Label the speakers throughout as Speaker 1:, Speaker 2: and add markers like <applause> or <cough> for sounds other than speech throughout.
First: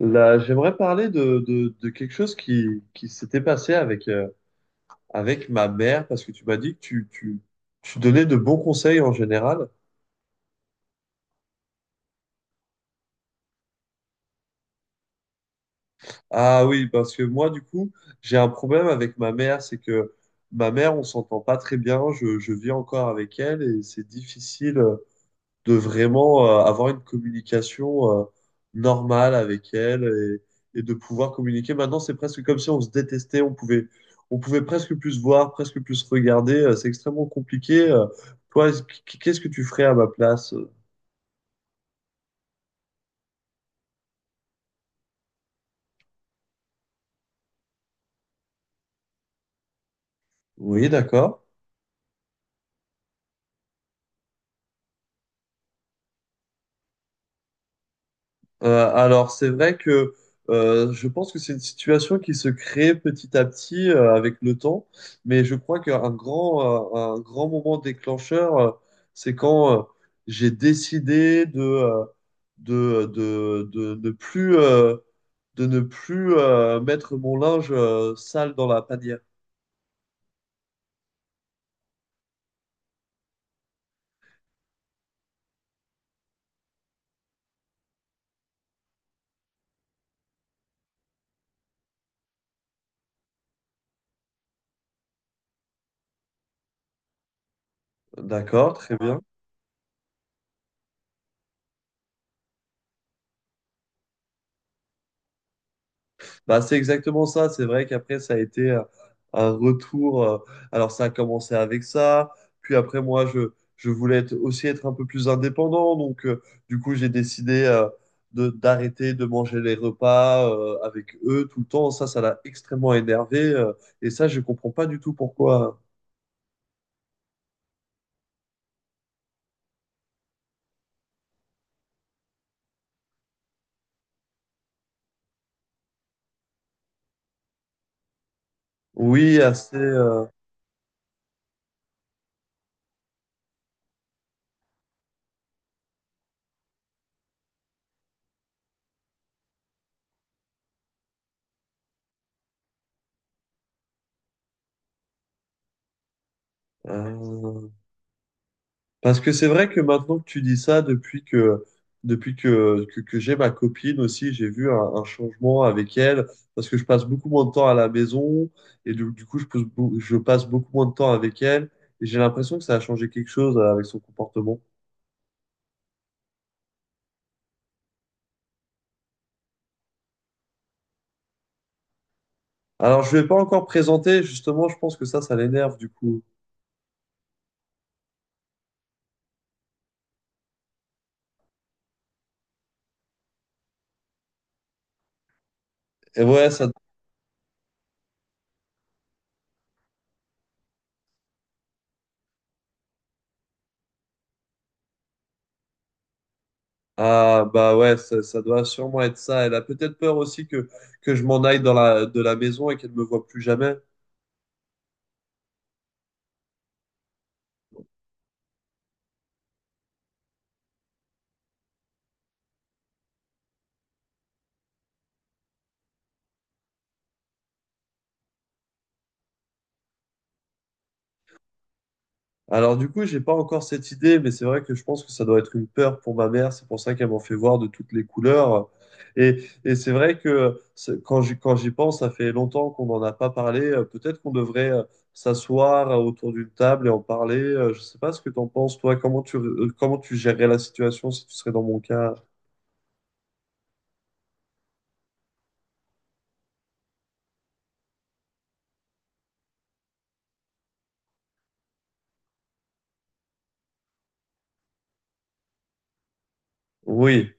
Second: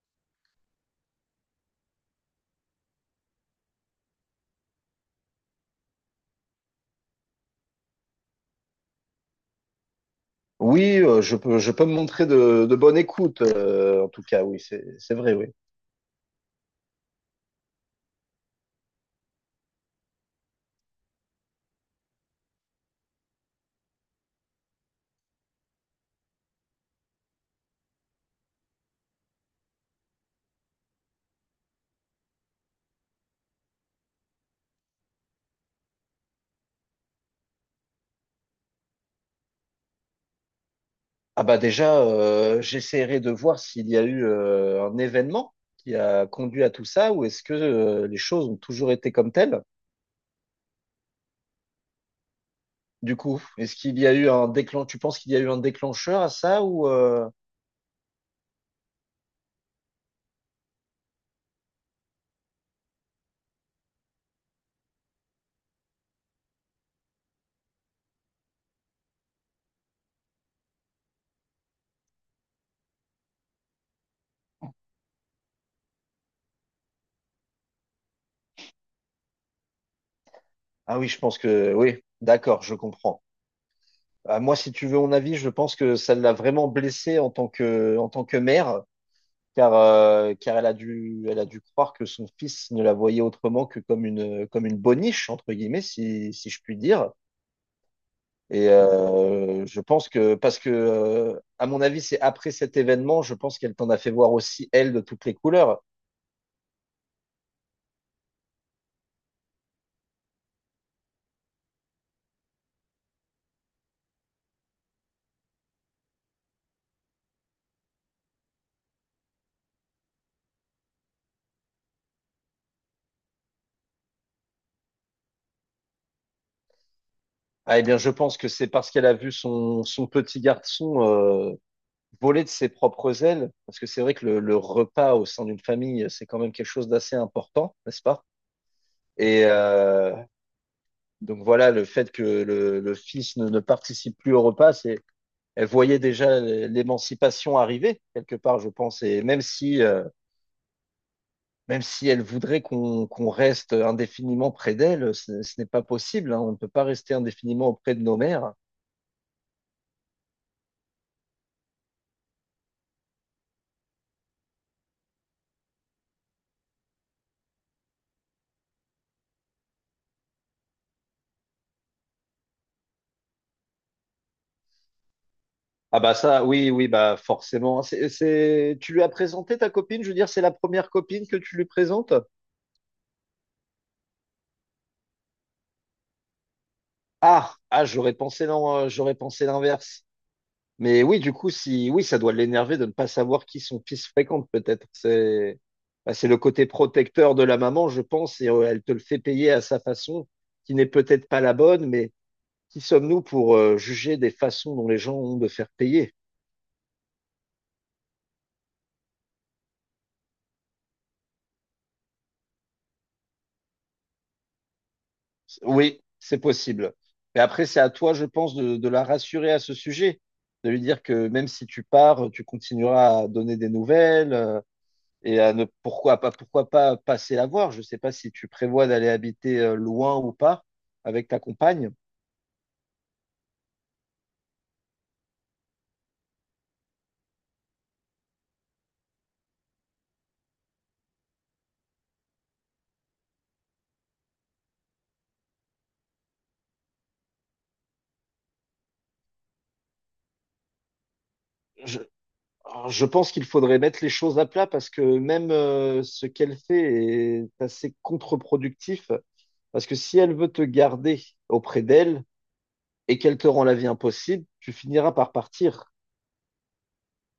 Speaker 1: Là, j'aimerais parler de quelque chose qui s'était passé avec, avec ma mère, parce que tu m'as dit que tu donnais de bons conseils en général.
Speaker 2: Oui, je peux me montrer de bonne écoute, en tout cas, oui, c'est vrai, oui.
Speaker 1: Ah oui, parce que moi, du coup, j'ai un problème avec ma mère, c'est que ma mère, on s'entend pas très bien, je vis encore avec elle et c'est difficile, de vraiment avoir une communication normale avec elle et de pouvoir communiquer. Maintenant, c'est presque comme si on se détestait, on pouvait presque plus se voir, presque plus se regarder. C'est extrêmement compliqué. Toi, qu'est-ce que tu ferais à ma place?
Speaker 2: Ah bah déjà, j'essaierai de voir s'il y a eu un événement qui a conduit à tout ça, ou est-ce que les choses ont toujours été comme telles?
Speaker 1: Oui, d'accord.
Speaker 2: Du coup, est-ce qu'il y a eu un déclencheur? Tu penses qu'il y a eu un déclencheur à ça ou...
Speaker 1: Alors, c'est vrai que je pense que c'est une situation qui se crée petit à petit avec le temps, mais je crois qu'un grand, un grand moment déclencheur, c'est quand j'ai décidé ne plus, de ne plus mettre mon linge sale dans la panière.
Speaker 2: Ah oui, je pense que oui, d'accord, je comprends. Ah, moi, si tu veux mon avis, je pense que ça l'a vraiment blessé en tant que mère, car, car elle a dû croire que son fils ne la voyait autrement que comme une boniche, entre guillemets, si je puis dire. Et
Speaker 1: D'accord, très bien.
Speaker 2: je pense que, parce que, à mon avis, c'est après cet événement, je pense qu'elle t'en a fait voir aussi, elle, de toutes les couleurs.
Speaker 1: Bah, c'est exactement ça. C'est vrai qu'après, ça a été un retour. Alors, ça a commencé avec ça. Puis après, je voulais aussi être un peu plus indépendant. Donc, du coup, j'ai décidé de, d'arrêter de manger les repas avec eux tout le temps. Ça l'a extrêmement énervé, et ça, je comprends pas du tout pourquoi.
Speaker 2: Ah, eh bien, je pense que c'est parce qu'elle a vu son petit garçon voler de ses propres ailes, parce que c'est vrai que le repas au sein d'une famille, c'est quand même quelque chose d'assez important, n'est-ce pas?
Speaker 1: Oui,
Speaker 2: Et,
Speaker 1: assez.
Speaker 2: donc voilà, le fait que le fils ne participe plus au repas, c'est, elle voyait déjà l'émancipation arriver, quelque part, je pense. Et même si elle voudrait qu'on reste indéfiniment près d'elle, ce n'est pas possible, hein. On ne peut pas rester
Speaker 1: Euh,
Speaker 2: indéfiniment auprès de nos mères.
Speaker 1: Parce que c'est vrai que maintenant que tu dis ça, que j'ai ma copine aussi, j'ai vu un changement avec elle, parce que je passe beaucoup moins de temps à la maison, et du coup, je passe beaucoup moins de temps avec elle, et j'ai l'impression que ça a changé quelque chose avec son comportement.
Speaker 2: Ah bah ça, oui, oui, bah forcément. C'est- Tu lui as présenté ta copine? Je veux dire, c'est la première copine que tu lui présentes?
Speaker 1: Alors, je ne vais pas encore présenter, justement, je pense que ça l'énerve, du coup.
Speaker 2: Ah, ah, j'aurais pensé non, j'aurais pensé l'inverse. Mais oui, du coup, si oui, ça doit l'énerver de ne pas savoir qui son fils fréquente, peut-être. C'est bah,
Speaker 1: Et
Speaker 2: c'est le
Speaker 1: ouais,
Speaker 2: côté
Speaker 1: ça,
Speaker 2: protecteur de la maman, je pense, et elle te le fait payer à sa façon, qui n'est peut-être pas la bonne, mais qui sommes-nous pour juger des façons dont les gens ont de faire payer?
Speaker 1: ah, bah ouais, ça doit sûrement être ça. Elle a peut-être peur aussi que je m'en aille dans de la maison et qu'elle ne me voit plus jamais.
Speaker 2: Oui, c'est possible. Mais après, c'est à toi, je pense, de la rassurer à ce sujet, de lui dire que même si tu pars, tu continueras à donner des nouvelles, et à ne pourquoi pas passer la voir. Je ne sais pas si tu prévois d'aller habiter loin ou pas avec ta compagne.
Speaker 1: Alors du coup, j'ai pas encore cette idée, mais c'est vrai que je pense que ça doit être une peur pour ma mère. C'est pour ça qu'elle m'en fait voir de toutes les couleurs. Et c'est vrai que quand quand j'y pense, ça fait longtemps qu'on n'en a pas parlé. Peut-être qu'on devrait s'asseoir autour d'une table et en parler. Je sais pas ce que t'en penses, toi. Comment comment tu gérerais la situation si tu serais dans mon
Speaker 2: Je,
Speaker 1: cas?
Speaker 2: je pense qu'il faudrait mettre les choses à plat parce que même ce qu'elle fait est assez contre-productif. Parce que si elle veut te garder auprès d'elle et qu'elle te rend la vie impossible, tu finiras par partir.
Speaker 1: Oui,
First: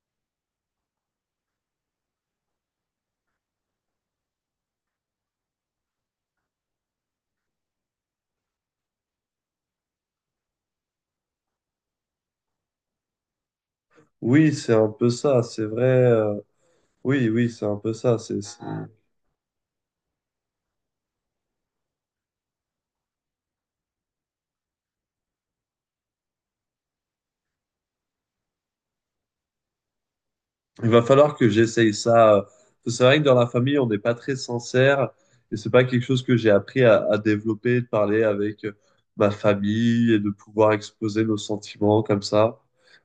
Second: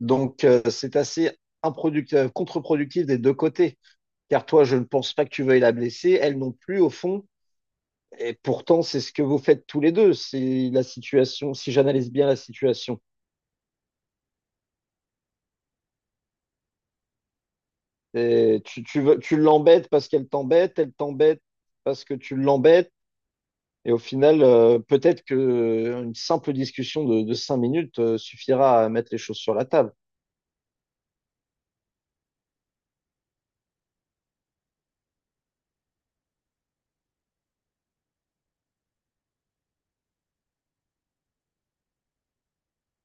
Speaker 2: Donc c'est assez contre-productif des deux côtés. Car toi, je ne pense pas que tu veuilles la blesser. Elle non plus, au fond. Et pourtant, c'est ce que vous faites tous les deux. C'est la situation, si j'analyse bien la situation.
Speaker 1: oui, c'est un peu ça. C'est vrai. Oui, oui, c'est un peu ça.
Speaker 2: Et veux- tu l'embêtes parce qu'elle t'embête, elle t'embête parce que tu l'embêtes. Et au final, peut-être que une simple discussion de 5 minutes suffira à mettre les choses sur la table.
Speaker 1: Il va falloir que j'essaye ça. C'est vrai que dans la famille, on n'est pas très sincère et c'est pas quelque chose que j'ai appris à développer, de parler avec ma famille et de pouvoir exposer nos sentiments comme ça.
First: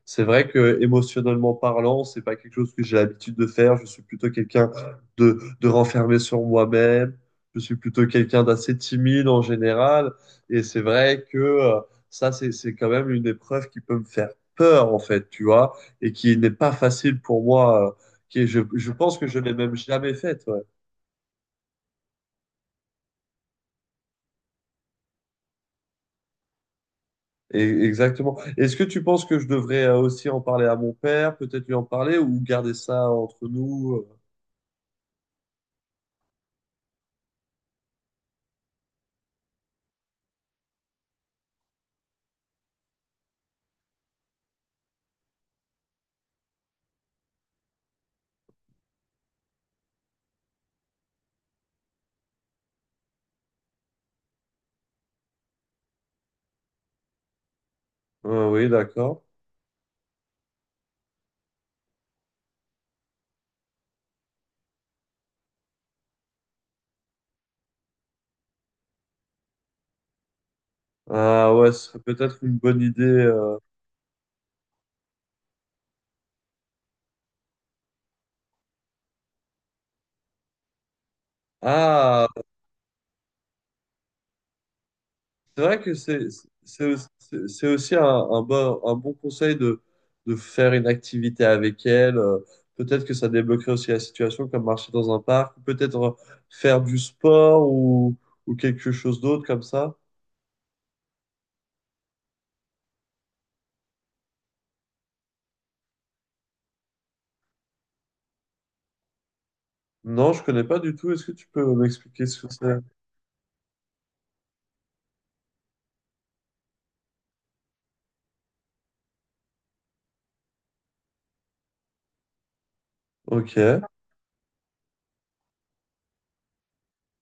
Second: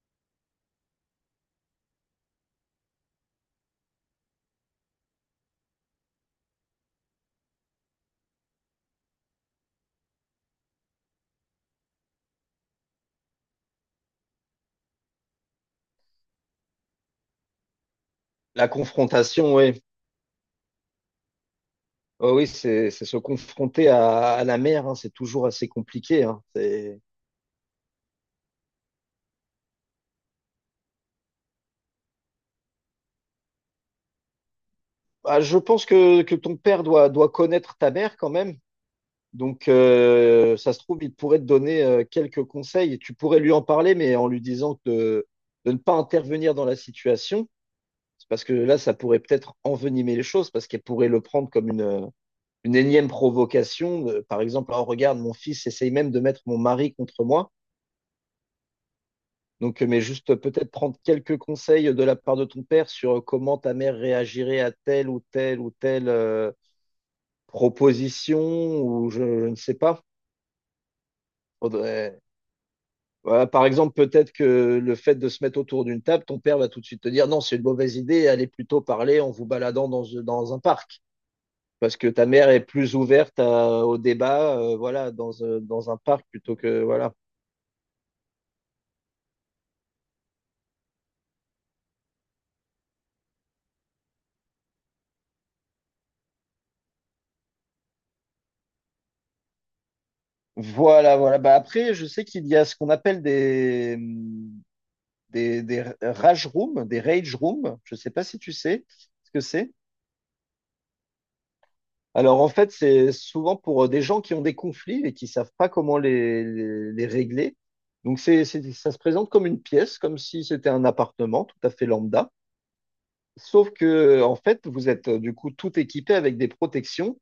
Speaker 1: C'est vrai que émotionnellement parlant, c'est pas quelque chose que j'ai l'habitude de faire. Je suis plutôt quelqu'un de renfermé sur moi-même. Je suis plutôt quelqu'un d'assez timide en général. Et c'est vrai que c'est quand même une épreuve qui peut me faire peur, en fait, tu vois et qui n'est pas facile pour moi,
Speaker 2: La
Speaker 1: je pense que je l'ai
Speaker 2: confrontation,
Speaker 1: même
Speaker 2: oui.
Speaker 1: jamais faite. Ouais.
Speaker 2: Oh oui, c'est se confronter à la mer, hein. C'est toujours assez compliqué, hein. C'est-
Speaker 1: Et, exactement. Est-ce que tu penses que je devrais aussi en parler à mon père, peut-être lui en parler ou garder ça entre nous?
Speaker 2: Bah, je pense que ton père doit connaître ta mère quand même. Donc, ça se trouve, il pourrait te donner quelques conseils et tu pourrais lui en parler, mais en lui disant de ne pas intervenir dans la situation. C'est parce que là, ça pourrait peut-être envenimer les choses, parce qu'elle pourrait le prendre comme une énième provocation, par exemple, oh, regarde, mon fils essaye même de mettre mon mari contre moi.
Speaker 1: Ah oui, d'accord.
Speaker 2: Donc, mais juste peut-être prendre quelques conseils de la part de ton père sur comment ta mère réagirait à telle ou telle proposition, ou je ne sais pas.
Speaker 1: Ah ouais, ce serait
Speaker 2: Faudrait-
Speaker 1: peut-être une bonne idée.
Speaker 2: Voilà, par exemple, peut-être que le fait de se mettre autour d'une table, ton père va tout de suite te dire non, c'est une mauvaise idée, allez plutôt parler en vous baladant dans un parc. Parce que ta
Speaker 1: Ah.
Speaker 2: mère est plus ouverte à- au débat, voilà, dans,
Speaker 1: C'est vrai
Speaker 2: dans
Speaker 1: que
Speaker 2: un parc plutôt que, voilà.
Speaker 1: c'est aussi un bon conseil de faire une activité avec elle. Peut-être que ça débloquerait aussi la situation, comme marcher dans un parc, ou peut-être faire du sport ou quelque chose d'autre comme ça.
Speaker 2: Voilà. Bah après, je sais qu'il y a ce qu'on appelle des rage rooms, des rage rooms. Je sais pas si tu sais ce que c'est.
Speaker 1: Non, je connais pas du tout. Est-ce que tu peux m'expliquer ce
Speaker 2: Alors en
Speaker 1: que
Speaker 2: fait,
Speaker 1: c'est?
Speaker 2: c'est souvent pour des gens qui ont des conflits et qui savent pas comment les régler. Donc c'est- ça se présente comme une pièce, comme si c'était un appartement tout à fait lambda.
Speaker 1: Ok.
Speaker 2: Sauf que en fait, vous êtes du coup tout équipé avec des protections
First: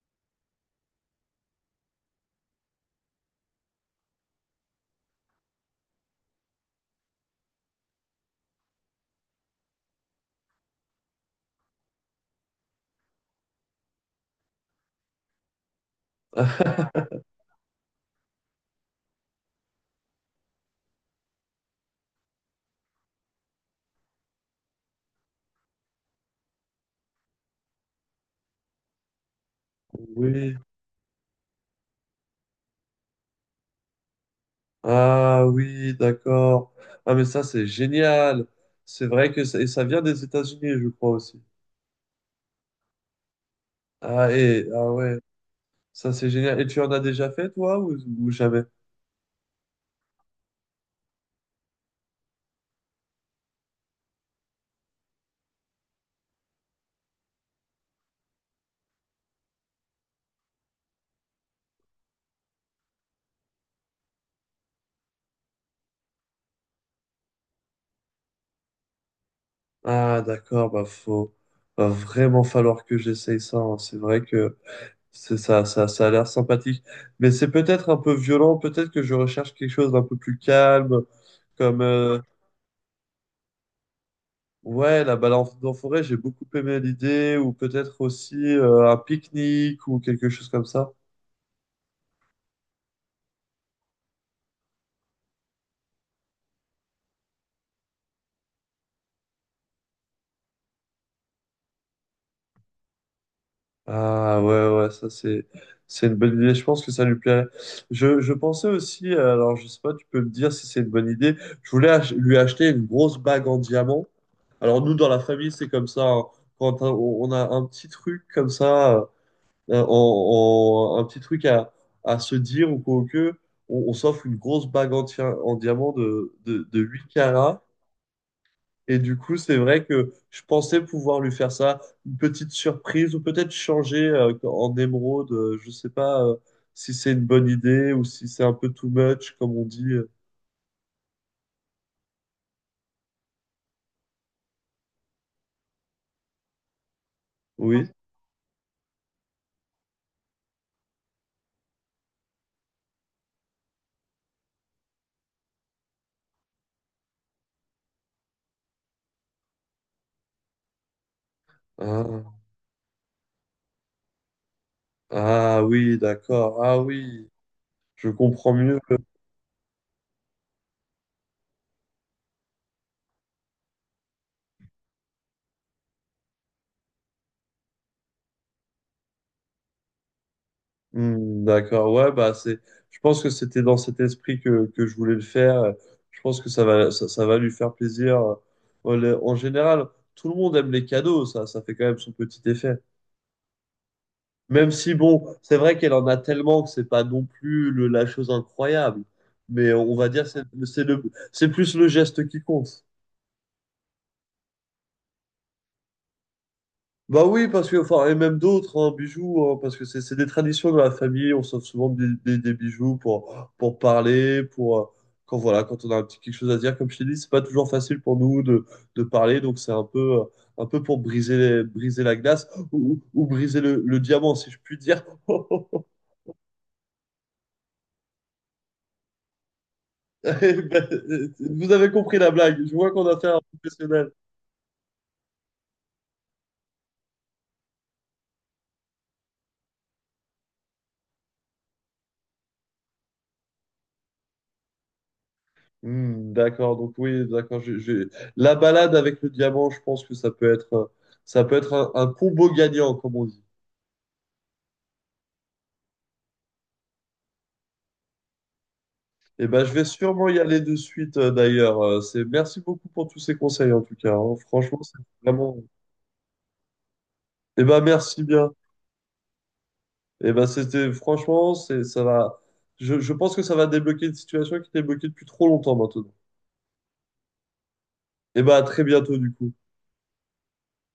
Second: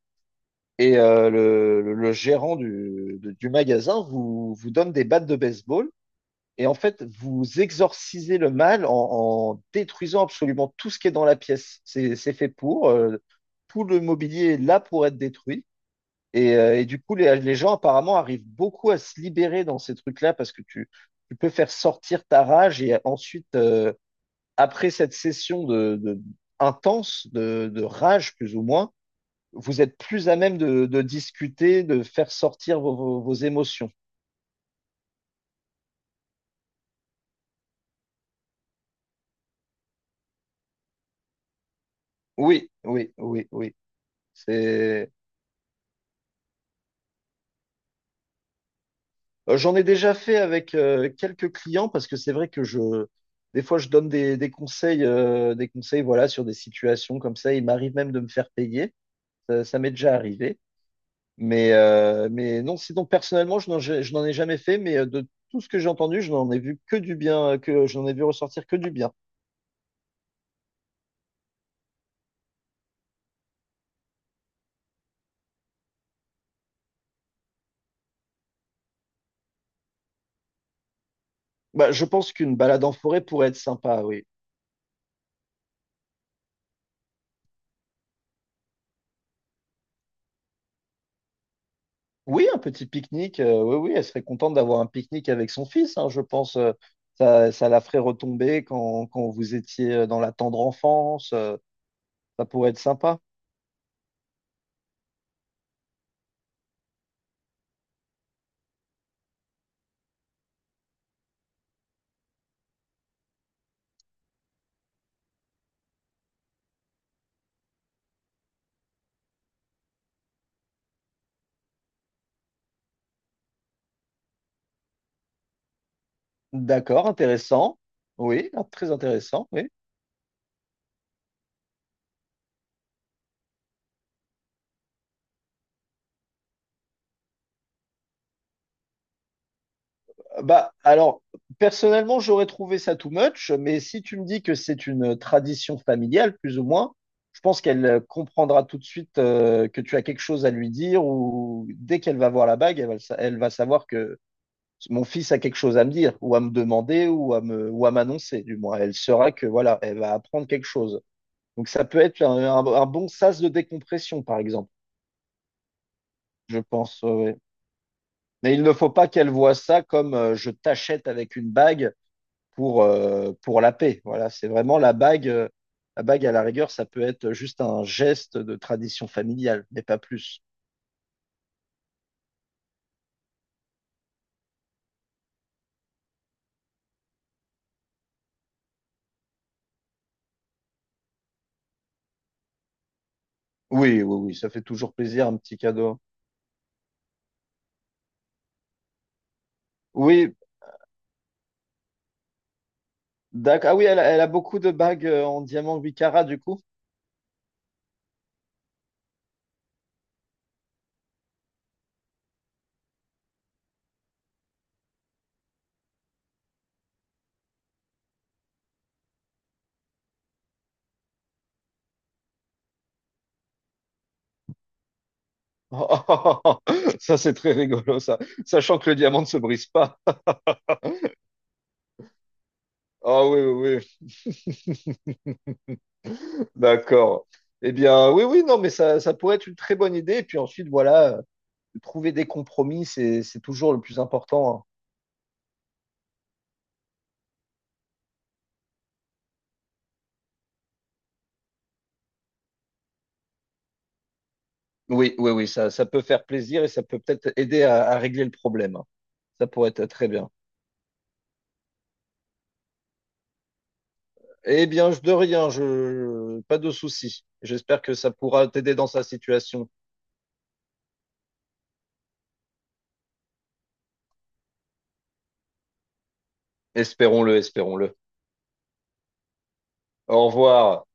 Speaker 2: et le gérant du magasin vous donne des battes de baseball. Et en fait, vous exorcisez le mal en détruisant absolument tout ce qui est dans la pièce. C'est fait pour, tout le mobilier est là pour être détruit. Et du coup,
Speaker 1: <laughs>
Speaker 2: les gens apparemment arrivent beaucoup à se libérer dans ces trucs-là parce que tu peux faire sortir ta rage et ensuite, après cette session intense de rage plus ou moins, vous êtes plus à
Speaker 1: Oui.
Speaker 2: même de discuter, de faire sortir vos émotions.
Speaker 1: Ah oui, d'accord. Ah mais ça c'est génial. C'est vrai que ça, et ça vient des États-Unis, je crois aussi.
Speaker 2: Oui, oui, oui, oui.
Speaker 1: Ah et ah
Speaker 2: C'est,
Speaker 1: ouais. Ça, c'est génial. Et tu en as déjà fait, toi, ou jamais?
Speaker 2: euh, j'en ai déjà fait avec quelques clients parce que c'est vrai que des fois, je donne des conseils, voilà, sur des situations comme ça. Il m'arrive même de me faire payer. Ça m'est déjà arrivé. Mais non, sinon, personnellement, je n'en ai jamais fait, mais de tout ce que j'ai entendu, je n'en ai vu que du bien, que je n'en ai vu ressortir que du bien.
Speaker 1: Ah, d'accord, bah, va vraiment falloir que j'essaye ça, hein. C'est vrai que ça a l'air sympathique. Mais c'est peut-être un peu violent. Peut-être que je recherche quelque chose d'un peu plus calme, comme,
Speaker 2: Bah, je pense qu'une balade en forêt pourrait être sympa, oui.
Speaker 1: ouais, la balade en en forêt, j'ai beaucoup aimé l'idée, ou peut-être aussi, un pique-nique ou quelque chose comme ça.
Speaker 2: Oui, un petit pique-nique, oui, oui, elle serait contente d'avoir un pique-nique avec son fils, hein, je pense. Ça, ça la ferait retomber quand, quand vous étiez dans la tendre enfance, ça pourrait être sympa.
Speaker 1: Ah ouais, ouais, ça c'est une bonne idée. Je pense que ça lui plairait. Je pensais aussi, alors je sais pas, tu peux me dire si c'est une bonne idée. Je voulais lui acheter une grosse bague en diamant. Alors nous, dans la famille, c'est comme ça, hein. On a un petit truc comme ça, un petit truc à se dire ou quoi que, on s'offre une grosse bague en, en diamant de 8
Speaker 2: D'accord,
Speaker 1: carats.
Speaker 2: intéressant. Oui, ah, très
Speaker 1: Et du coup,
Speaker 2: intéressant,
Speaker 1: c'est
Speaker 2: oui.
Speaker 1: vrai que je pensais pouvoir lui faire ça, une petite surprise, ou peut-être changer en émeraude. Je sais pas si c'est une bonne idée ou si c'est un peu too much, comme on dit.
Speaker 2: Bah, alors, personnellement, j'aurais trouvé ça too much, mais si tu me dis que c'est une tradition familiale, plus ou moins, je pense qu'elle
Speaker 1: Oui.
Speaker 2: comprendra tout de suite que tu as quelque chose à lui dire, ou dès qu'elle va voir la bague, elle va, elle va savoir que mon fils a quelque chose à me dire, ou à me demander, ou à me, ou à m'annoncer, du moins. Elle saura que, voilà, elle va apprendre quelque chose. Donc, ça peut être
Speaker 1: Ah,
Speaker 2: un bon sas de décompression, par exemple,
Speaker 1: ah oui,
Speaker 2: je
Speaker 1: d'accord. Ah
Speaker 2: pense. Ouais,
Speaker 1: oui,
Speaker 2: ouais.
Speaker 1: je comprends
Speaker 2: Mais il ne
Speaker 1: mieux.
Speaker 2: faut pas qu'elle voie ça comme je t'achète avec une bague pour la paix. Voilà, c'est vraiment la bague, la bague, à la rigueur, ça peut être juste un geste de tradition familiale, mais pas plus.
Speaker 1: Hmm, d'accord. Ouais, bah c'est. Je pense que c'était dans cet esprit que je voulais le faire. Je pense que ça va lui faire plaisir. Voilà. En général, tout le monde aime les cadeaux. Ça fait quand même son petit effet.
Speaker 2: Oui, oui, oui, ça fait
Speaker 1: Même si,
Speaker 2: toujours
Speaker 1: bon,
Speaker 2: plaisir, un
Speaker 1: c'est
Speaker 2: petit
Speaker 1: vrai qu'elle
Speaker 2: cadeau.
Speaker 1: en a tellement que c'est pas non plus la chose incroyable. Mais on va dire
Speaker 2: Oui,
Speaker 1: c'est plus le geste qui compte.
Speaker 2: d'accord. Ah oui, elle a beaucoup de bagues en diamant 8 carats, du coup.
Speaker 1: Bah oui, parce que, enfin, et même d'autres, hein, bijoux, hein, parce que c'est des traditions de la famille, on s'offre souvent des bijoux pour parler, pour, quand voilà, quand on a un petit quelque chose à dire, comme je t'ai dit, c'est pas toujours facile pour nous de parler, donc c'est un peu pour briser, briser la glace ou briser le diamant, si je puis dire. <laughs>
Speaker 2: <laughs> Ça, c'est très rigolo, ça. Sachant que le diamant ne se brise pas.
Speaker 1: <laughs> Eh ben, vous avez compris la blague. Je vois qu'on a
Speaker 2: Ah
Speaker 1: fait un
Speaker 2: oui, oui,
Speaker 1: professionnel.
Speaker 2: oui. <laughs> D'accord. Eh bien, oui, oui, non, mais ça pourrait être une très bonne idée. Et puis ensuite, voilà, trouver des compromis, c'est toujours le plus important, hein.
Speaker 1: Hmm, d'accord, donc oui, d'accord. La balade avec le diamant, je pense que ça peut être un combo gagnant, comme on dit.
Speaker 2: Oui, oui, oui, ça peut faire plaisir et ça peut peut-être aider à régler le problème.
Speaker 1: Et
Speaker 2: Ça
Speaker 1: ben,
Speaker 2: pourrait
Speaker 1: je vais
Speaker 2: être très
Speaker 1: sûrement
Speaker 2: bien.
Speaker 1: y aller de suite, d'ailleurs. C'est, merci beaucoup pour tous ces conseils, en tout cas, hein.
Speaker 2: Eh
Speaker 1: Franchement,
Speaker 2: bien,
Speaker 1: c'est
Speaker 2: de rien,
Speaker 1: vraiment.
Speaker 2: pas de souci.
Speaker 1: Et ben,
Speaker 2: J'espère que ça
Speaker 1: merci
Speaker 2: pourra
Speaker 1: bien.
Speaker 2: t'aider dans sa situation.
Speaker 1: Et ben, c'était, franchement, c'est, ça va. Je pense que ça va débloquer une situation qui était bloquée depuis trop longtemps maintenant.
Speaker 2: Espérons-le, espérons-le.
Speaker 1: Et ben, à très bientôt, du coup.
Speaker 2: Au revoir.